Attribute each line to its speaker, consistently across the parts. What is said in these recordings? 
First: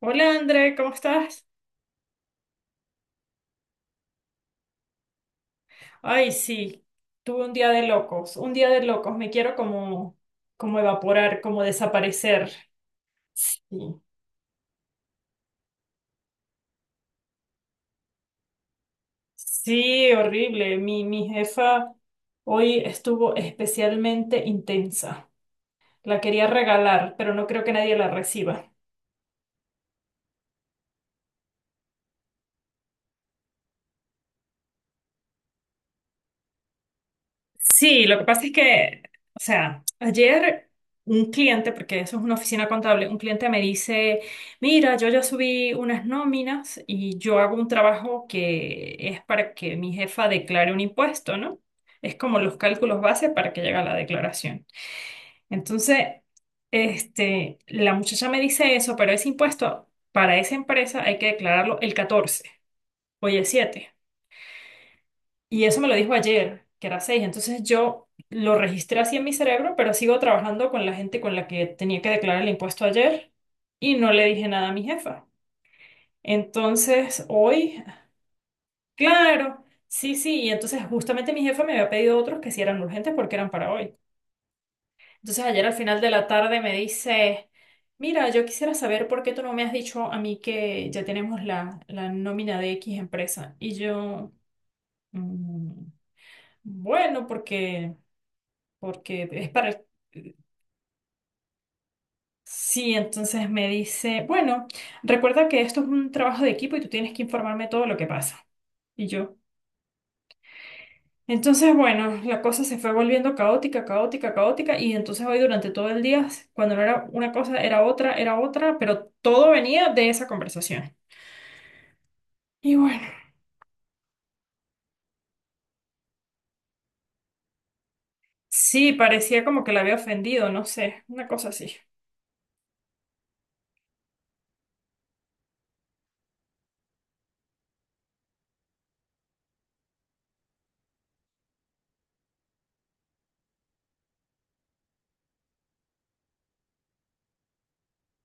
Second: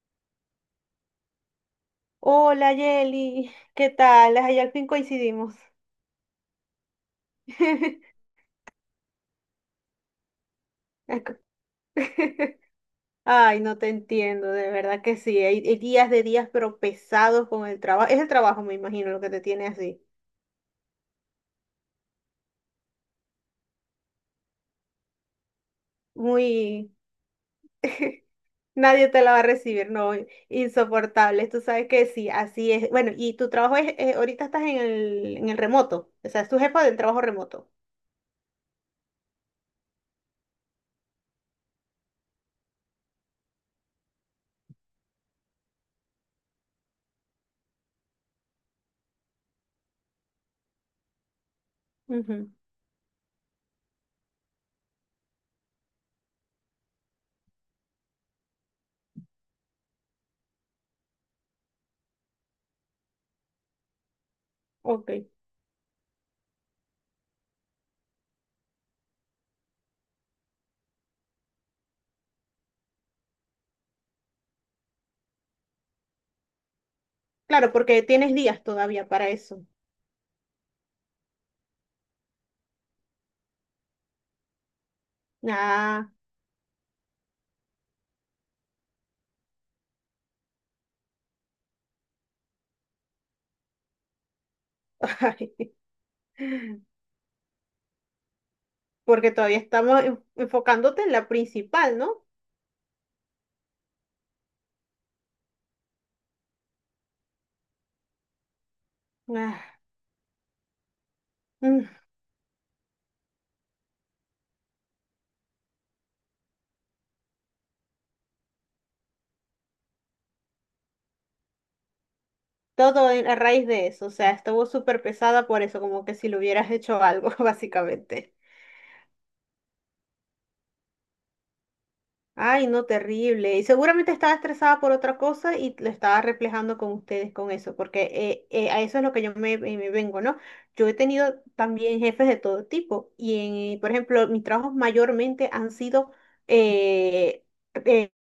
Speaker 1: Hola André, ¿cómo estás?
Speaker 2: Hola Yeli, ¿qué tal? Ay, al fin coincidimos.
Speaker 1: Ay, sí, tuve un día de locos, un día de locos, me quiero como, como evaporar,
Speaker 2: Ac-
Speaker 1: como desaparecer.
Speaker 2: Ay,
Speaker 1: Sí,
Speaker 2: no te entiendo, de verdad que sí. Hay días de días, pero pesados con el trabajo. Es el trabajo, me imagino, lo que te tiene así.
Speaker 1: sí, horrible. Mi jefa hoy estuvo especialmente intensa. La quería
Speaker 2: Muy...
Speaker 1: regalar, pero no creo que nadie la reciba.
Speaker 2: Nadie te la va a recibir, no, insoportable. Tú sabes que sí, así es. Bueno, y tu trabajo es, ahorita estás en el remoto, o sea, es tu jefa del trabajo remoto.
Speaker 1: Sí, lo que pasa es que, o sea, ayer un cliente, porque eso es una oficina contable, un cliente me dice, mira, yo ya subí unas nóminas y yo hago un trabajo que es para que mi jefa declare un impuesto, ¿no? Es como
Speaker 2: Ujú.
Speaker 1: los cálculos base para que llegue a la declaración. Entonces, este, la muchacha me dice eso, pero ese impuesto para esa empresa hay que declararlo el 14, hoy es 7.
Speaker 2: Ok.
Speaker 1: Y eso me lo dijo ayer, que era 6. Entonces yo lo registré así en mi cerebro, pero sigo trabajando con la gente con la que tenía que declarar el impuesto ayer y no le dije nada a mi jefa. Entonces
Speaker 2: Claro,
Speaker 1: hoy,
Speaker 2: porque tienes días todavía para
Speaker 1: claro,
Speaker 2: eso.
Speaker 1: sí, sí. Y entonces justamente mi jefa me había pedido otros que sí eran urgentes porque eran para hoy. Entonces ayer al final
Speaker 2: Ah,
Speaker 1: de la tarde me dice, mira, yo quisiera saber por qué tú no me has dicho a mí que ya tenemos la, la nómina de X empresa. Y yo... "Mm,
Speaker 2: ay,
Speaker 1: bueno, porque
Speaker 2: porque
Speaker 1: es
Speaker 2: todavía
Speaker 1: para...
Speaker 2: estamos enfocándote en la principal, ¿no?
Speaker 1: Sí, entonces me dice, bueno, recuerda que esto es un trabajo de equipo y tú tienes que informarme todo lo que pasa. Y yo.
Speaker 2: Ah,
Speaker 1: Entonces,
Speaker 2: mm,
Speaker 1: bueno, la cosa se fue volviendo caótica, caótica, caótica y entonces hoy durante todo el día, cuando no era una cosa, era otra, pero todo venía de esa conversación. Y bueno,
Speaker 2: todo a raíz de eso, o sea, estuvo súper pesada por eso, como que si le hubieras hecho algo, básicamente.
Speaker 1: sí, parecía como que la había ofendido, no sé, una cosa así.
Speaker 2: Ay, no, terrible. Y seguramente estaba estresada por otra cosa y lo estaba reflejando con ustedes con eso, porque a eso es lo que yo me vengo, ¿no? Yo he tenido también jefes de todo tipo y, por ejemplo, mis trabajos mayormente han sido eh,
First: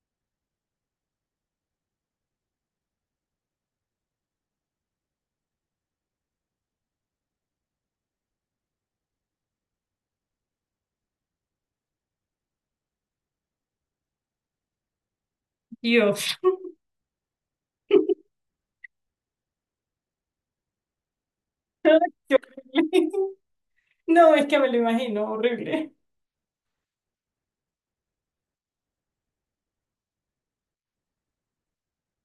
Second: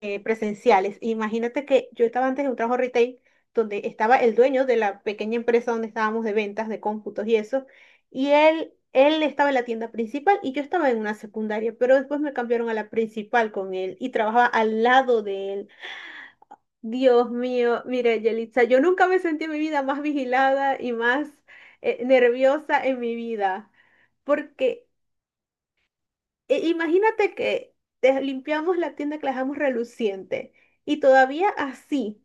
Speaker 2: presenciales. Imagínate que yo estaba antes en un trabajo retail, donde estaba el dueño de la pequeña empresa donde estábamos de ventas, de cómputos y eso, y él estaba en la tienda principal y yo estaba en una secundaria, pero después me cambiaron a la principal con él y trabajaba al lado de él.
Speaker 1: Dios.
Speaker 2: Dios mío, mira, Yelitza, yo nunca me sentí en mi vida más vigilada y más
Speaker 1: Qué
Speaker 2: nerviosa en
Speaker 1: horrible.
Speaker 2: mi vida,
Speaker 1: No, es que me lo
Speaker 2: porque
Speaker 1: imagino, horrible.
Speaker 2: imagínate que limpiamos la tienda, que la dejamos reluciente, y todavía así.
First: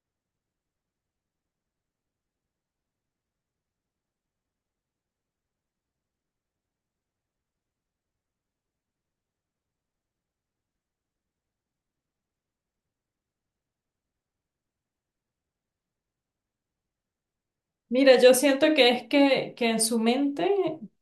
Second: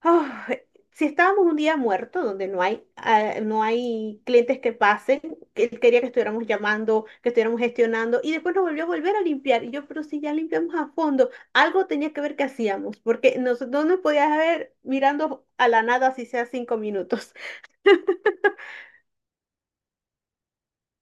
Speaker 2: Ah, si estábamos un día muerto donde no hay clientes que pasen, que él quería que estuviéramos llamando, que estuviéramos gestionando, y después nos volvió a volver a limpiar. Y yo, pero si ya limpiamos a fondo, algo tenía que ver que hacíamos, porque no nos podías ver mirando a la nada si sea 5 minutos.
Speaker 1: Mira, yo siento que es que en su mente,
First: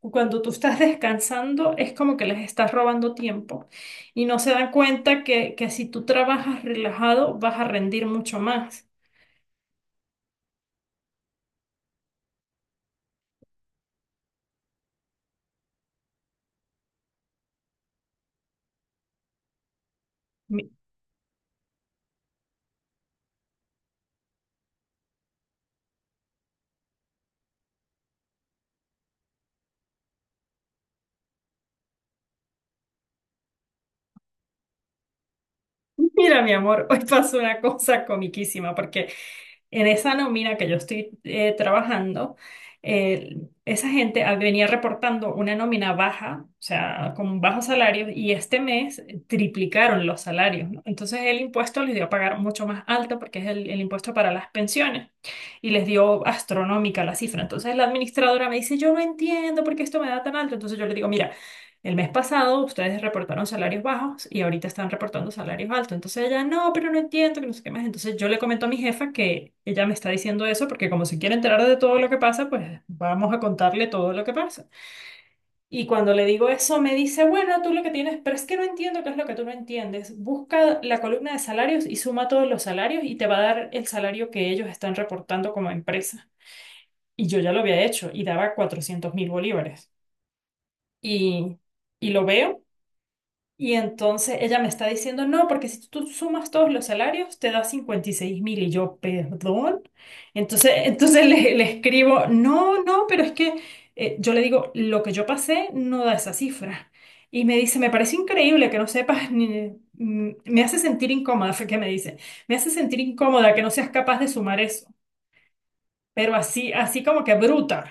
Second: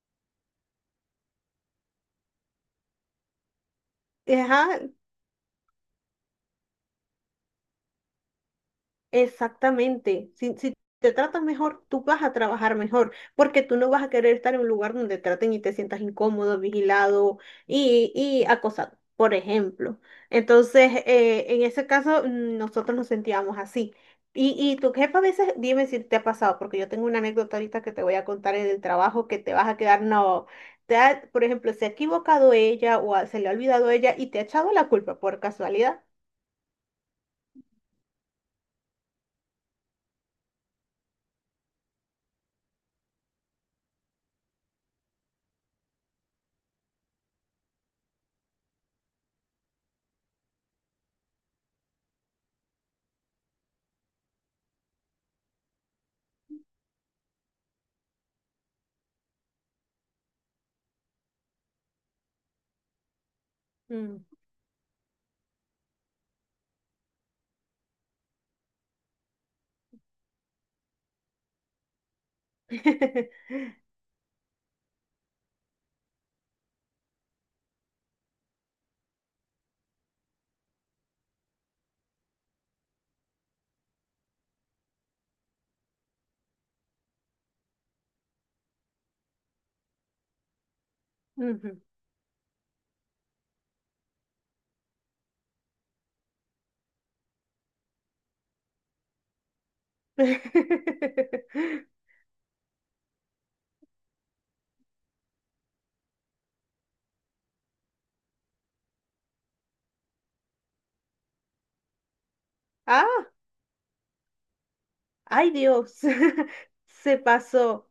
Speaker 1: cuando tú estás descansando, es como que les estás robando tiempo y no se dan
Speaker 2: Ajá.
Speaker 1: cuenta que si tú trabajas relajado vas a rendir mucho más.
Speaker 2: Exactamente. Si te tratan mejor, tú vas a trabajar mejor, porque tú no vas a querer estar en un lugar donde te traten y te sientas incómodo, vigilado y acosado, por ejemplo.
Speaker 1: Mi-
Speaker 2: Entonces, en ese caso, nosotros nos sentíamos así. Y tu jefa a veces, dime si te ha pasado, porque yo tengo una anécdota ahorita que te voy a contar en el trabajo, que te vas a quedar. No, por ejemplo, se ha equivocado ella, o se le ha olvidado ella y te ha echado la culpa por casualidad.
Speaker 1: Mira, mi amor, hoy pasó una cosa comiquísima porque en esa nómina que yo estoy trabajando, eh, esa gente venía reportando una nómina baja, o sea, con bajos salarios, y este mes triplicaron los salarios, ¿no? Entonces el impuesto les dio a pagar mucho más alto porque es el impuesto para las pensiones y les dio astronómica la cifra. Entonces la administradora me dice, yo no entiendo por qué esto me da tan alto. Entonces yo le digo, mira. El mes pasado ustedes reportaron salarios
Speaker 2: Mm.
Speaker 1: bajos y ahorita están reportando salarios altos. Entonces ella, no, pero no entiendo, que no sé qué más. Entonces yo le comento a mi jefa que ella me está diciendo eso porque como se quiere enterar de todo lo que pasa, pues vamos a contarle todo lo que pasa. Y cuando le digo eso, me dice, bueno, tú lo que tienes, pero es que no entiendo qué es lo que tú no entiendes. Busca la columna de salarios y suma todos los salarios y te va a dar el salario que ellos están reportando como empresa. Y yo ya lo había hecho y daba 400.000 bolívares. Y,
Speaker 2: Ujú.
Speaker 1: y lo veo. Y entonces ella me está diciendo, no, porque si tú sumas todos los salarios, te da 56.000. Y yo, perdón. Entonces, entonces le escribo, no, no, pero es que yo le digo, lo que yo pasé no da esa cifra. Y me dice, me parece increíble que no sepas, ni- me hace sentir incómoda, fue que me dice, me hace sentir
Speaker 2: Ah,
Speaker 1: incómoda que no seas capaz de sumar eso,
Speaker 2: ay Dios,
Speaker 1: pero así, así
Speaker 2: se
Speaker 1: como que
Speaker 2: pasó.
Speaker 1: bruta.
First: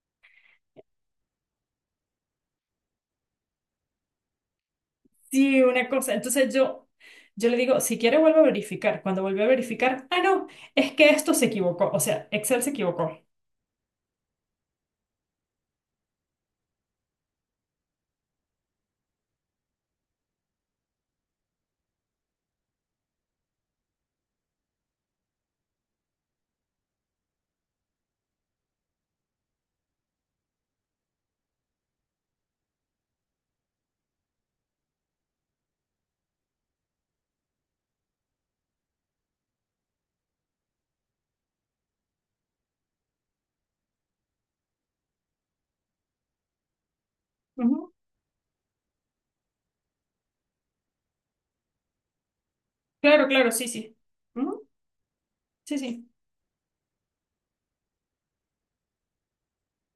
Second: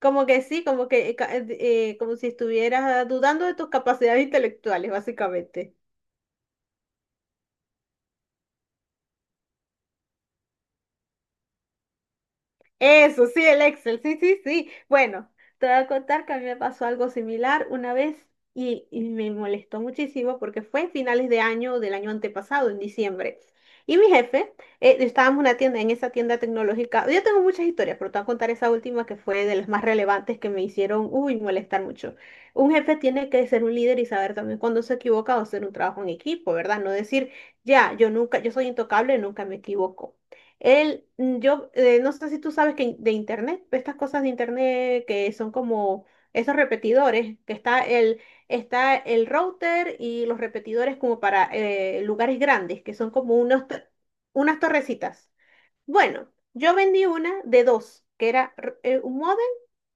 Speaker 2: Como que sí, como que como si estuvieras dudando de tus capacidades intelectuales,
Speaker 1: Sí,
Speaker 2: básicamente.
Speaker 1: una cosa. Entonces yo le digo, si quiere vuelve a verificar. Cuando vuelve a verificar, ah, no, es que esto se equivocó. O sea, Excel se equivocó.
Speaker 2: Eso, sí, el Excel, sí, sí, sí. Bueno, te voy a contar que a mí me pasó algo similar una vez, y me molestó muchísimo porque fue en finales de año del año antepasado, en diciembre. Y mi jefe, estábamos en una tienda, en esa tienda tecnológica. Yo tengo muchas historias, pero te voy a contar esa última, que fue de las más relevantes que me hicieron, uy, molestar mucho. Un jefe tiene que ser un líder y saber también cuándo se equivoca, o hacer un trabajo en equipo, ¿verdad? No decir, ya, yo nunca, yo soy intocable, nunca me equivoco. No sé si tú sabes que de internet, estas cosas de internet que son como esos repetidores, que está
Speaker 1: Ujú.
Speaker 2: el, está el router y los repetidores, como para lugares grandes, que son
Speaker 1: Claro,
Speaker 2: como
Speaker 1: claro, sí, sí.
Speaker 2: unas
Speaker 1: Ujú,
Speaker 2: torrecitas.
Speaker 1: sí, sí.
Speaker 2: Bueno, yo vendí una de dos, que era un modem,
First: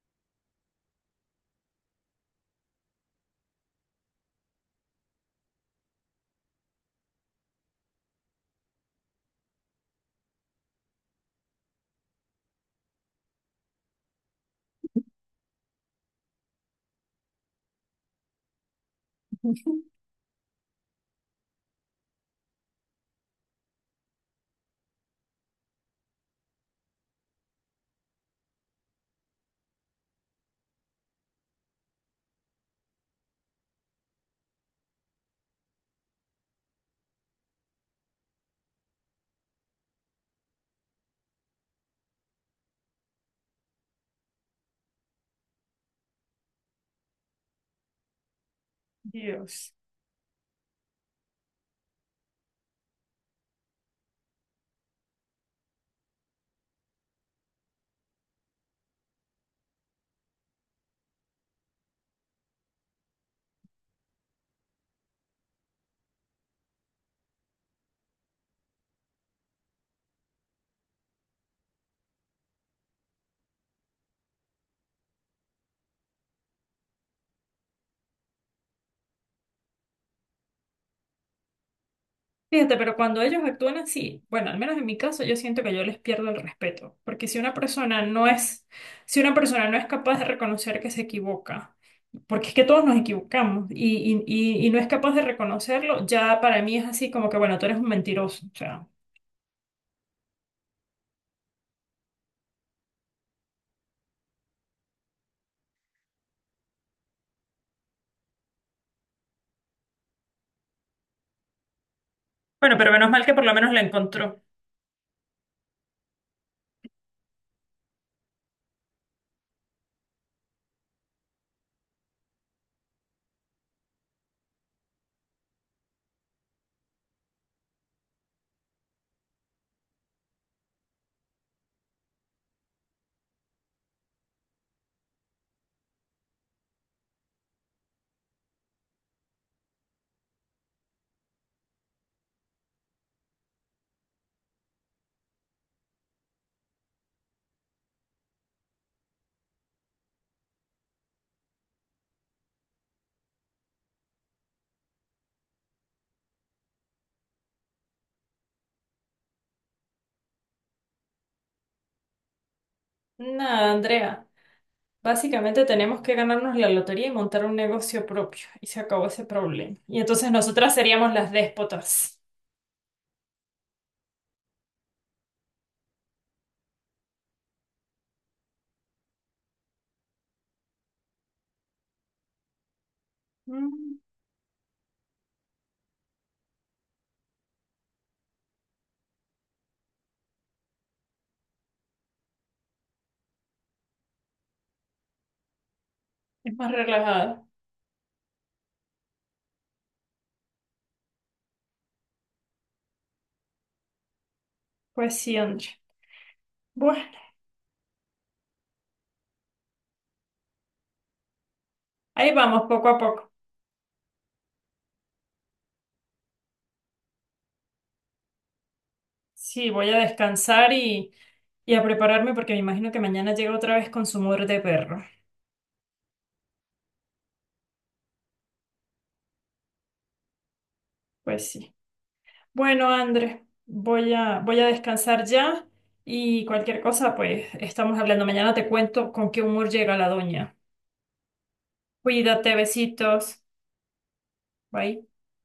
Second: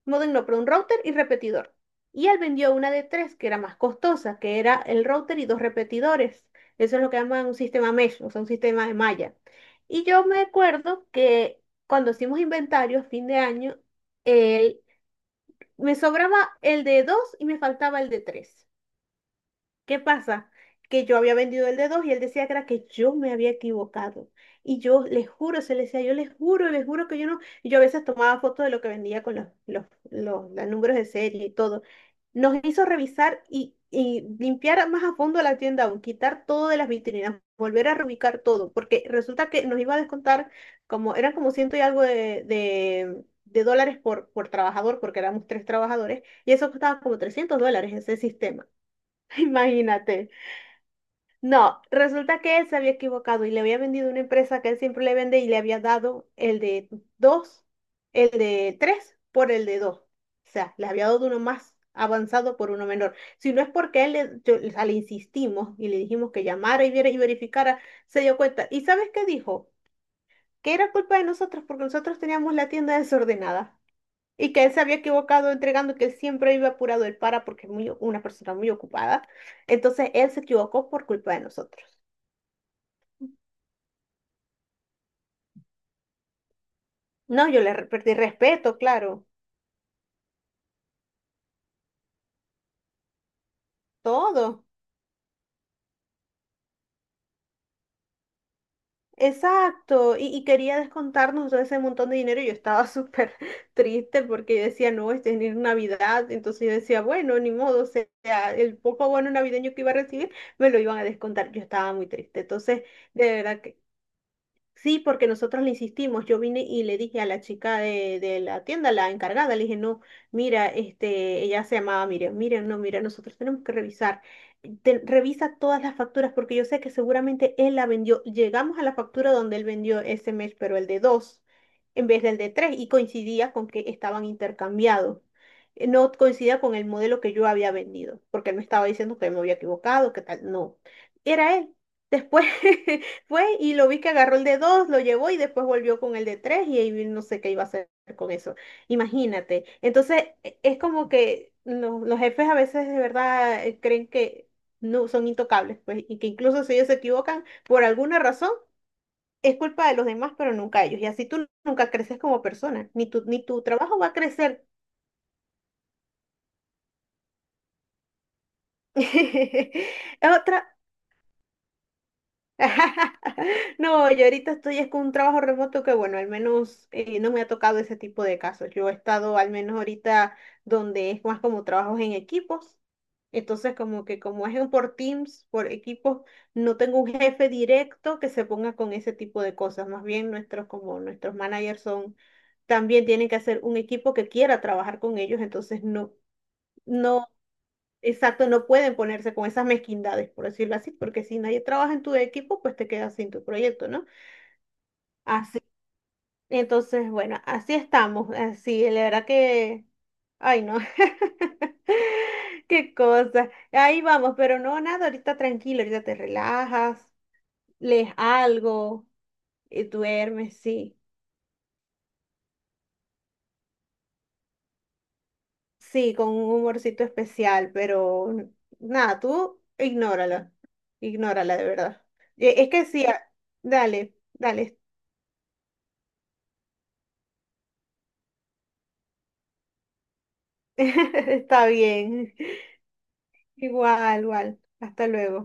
Speaker 2: modem no, pero un router y repetidor. Y él vendió una de tres, que era más costosa, que era el router y dos repetidores. Eso es lo que llaman un sistema mesh, o sea, un sistema de malla. Y yo me acuerdo que cuando hicimos inventario, fin de año, él- me sobraba el de dos y me faltaba el de tres. ¿Qué pasa? Que yo había vendido el de dos, y él decía que era que yo me había equivocado. Y yo les juro, se les decía, yo les juro que yo no. Y yo a veces tomaba fotos de lo que vendía con los números de serie y todo. Nos hizo revisar y limpiar más a fondo la tienda aún, quitar todo de las vitrinas, volver a reubicar todo, porque resulta que nos iba a descontar como, eran como ciento y algo de, de dólares por, trabajador, porque éramos tres trabajadores, y eso costaba como $300 ese sistema.
Speaker 1: Dios.
Speaker 2: Imagínate. No, resulta que él se había equivocado y le había vendido una empresa que él siempre le vende, y le había dado el de dos, el de tres por el de dos. O sea, le había dado uno más avanzado por uno menor. Si no es porque o sea, le insistimos y le dijimos que llamara y viera y verificara, se dio cuenta. ¿Y sabes qué dijo? Que era culpa de nosotros porque nosotros teníamos la tienda desordenada, y que él se había equivocado entregando, que él siempre iba apurado, él, para, porque es muy, una persona muy ocupada. Entonces él se equivocó por culpa de nosotros.
Speaker 1: Fíjate, pero cuando ellos actúan así, bueno, al menos en mi caso, yo siento que yo les pierdo el respeto, porque si
Speaker 2: No,
Speaker 1: una
Speaker 2: yo le
Speaker 1: persona
Speaker 2: perdí
Speaker 1: no es,
Speaker 2: respeto,
Speaker 1: si
Speaker 2: claro,
Speaker 1: una persona no es capaz de reconocer que se equivoca, porque es que todos nos equivocamos
Speaker 2: todo.
Speaker 1: y no es capaz de reconocerlo, ya para mí es así como que, bueno, tú eres un mentiroso, o sea,
Speaker 2: Exacto, y quería descontarnos todo ese montón de dinero, y yo estaba súper triste, porque yo decía, no, este es Navidad. Entonces yo decía, bueno, ni modo, o sea, el poco bono navideño que iba a recibir, me lo iban a descontar. Yo estaba muy triste,
Speaker 1: bueno,
Speaker 2: entonces,
Speaker 1: pero menos mal que
Speaker 2: de
Speaker 1: por lo
Speaker 2: verdad.
Speaker 1: menos la encontró.
Speaker 2: Sí, porque nosotros le insistimos. Yo vine y le dije a la chica de la tienda, la encargada, le dije, no, mira, este, ella se llamaba Miriam, Miriam, no, mira, nosotros tenemos que revisar. Revisa todas las facturas, porque yo sé que seguramente él la vendió. Llegamos a la factura donde él vendió ese mes, pero el de dos en vez del de tres, y coincidía con que estaban intercambiados. No coincidía con el modelo que yo había vendido, porque él me estaba diciendo que me había equivocado, que tal, no. Era él. Después fue y lo vi que agarró el de dos, lo llevó y después volvió con el de tres, y ahí no sé qué iba a hacer con eso. Imagínate. Entonces, es como que los jefes a veces de verdad creen que no son intocables, pues, y que incluso si ellos se equivocan por alguna razón, es culpa de los demás, pero nunca ellos. Y así tú nunca creces como persona, ni tu, ni tu
Speaker 1: Nada,
Speaker 2: trabajo va a
Speaker 1: Andrea.
Speaker 2: crecer.
Speaker 1: Básicamente tenemos que ganarnos la lotería y montar un negocio propio. Y se acabó ese problema. Y entonces
Speaker 2: Otra.
Speaker 1: nosotras seríamos las déspotas.
Speaker 2: No, yo ahorita estoy es con un trabajo remoto que, bueno, al menos no me ha tocado ese tipo de casos. Yo he estado al menos ahorita donde es más como trabajos en equipos. Entonces,
Speaker 1: Mm,
Speaker 2: como que como es por teams, por equipos, no tengo un jefe directo que se ponga con ese tipo de cosas. Más bien como nuestros managers son, también tienen que hacer un equipo que quiera trabajar con ellos. Entonces, no,
Speaker 1: es más
Speaker 2: no.
Speaker 1: relajada.
Speaker 2: Exacto, no pueden ponerse con esas mezquindades, por decirlo así, porque si nadie trabaja en tu equipo, pues te quedas sin tu proyecto, ¿no?
Speaker 1: Pues sí,
Speaker 2: Así,
Speaker 1: Andrea.
Speaker 2: entonces,
Speaker 1: Bueno,
Speaker 2: bueno, así estamos, así, la verdad que, ay, no,
Speaker 1: ahí vamos, poco
Speaker 2: qué
Speaker 1: a poco.
Speaker 2: cosa, ahí vamos, pero no, nada, ahorita tranquilo, ahorita te relajas, lees algo,
Speaker 1: Sí,
Speaker 2: y
Speaker 1: voy a
Speaker 2: duermes,
Speaker 1: descansar
Speaker 2: sí,
Speaker 1: y a prepararme porque me imagino que mañana llega otra vez con su muerte de perro.
Speaker 2: sí, con un humorcito especial, pero nada, tú ignórala,
Speaker 1: Pues
Speaker 2: ignórala de
Speaker 1: sí.
Speaker 2: verdad. Es que
Speaker 1: Bueno,
Speaker 2: sí,
Speaker 1: Andrés, voy
Speaker 2: dale.
Speaker 1: a, voy a
Speaker 2: Dale.
Speaker 1: descansar ya y cualquier cosa, pues estamos hablando. Mañana te cuento con qué humor llega la doña.
Speaker 2: Está bien.
Speaker 1: Cuídate, besitos.
Speaker 2: Igual, igual.
Speaker 1: Bye.
Speaker 2: Hasta luego.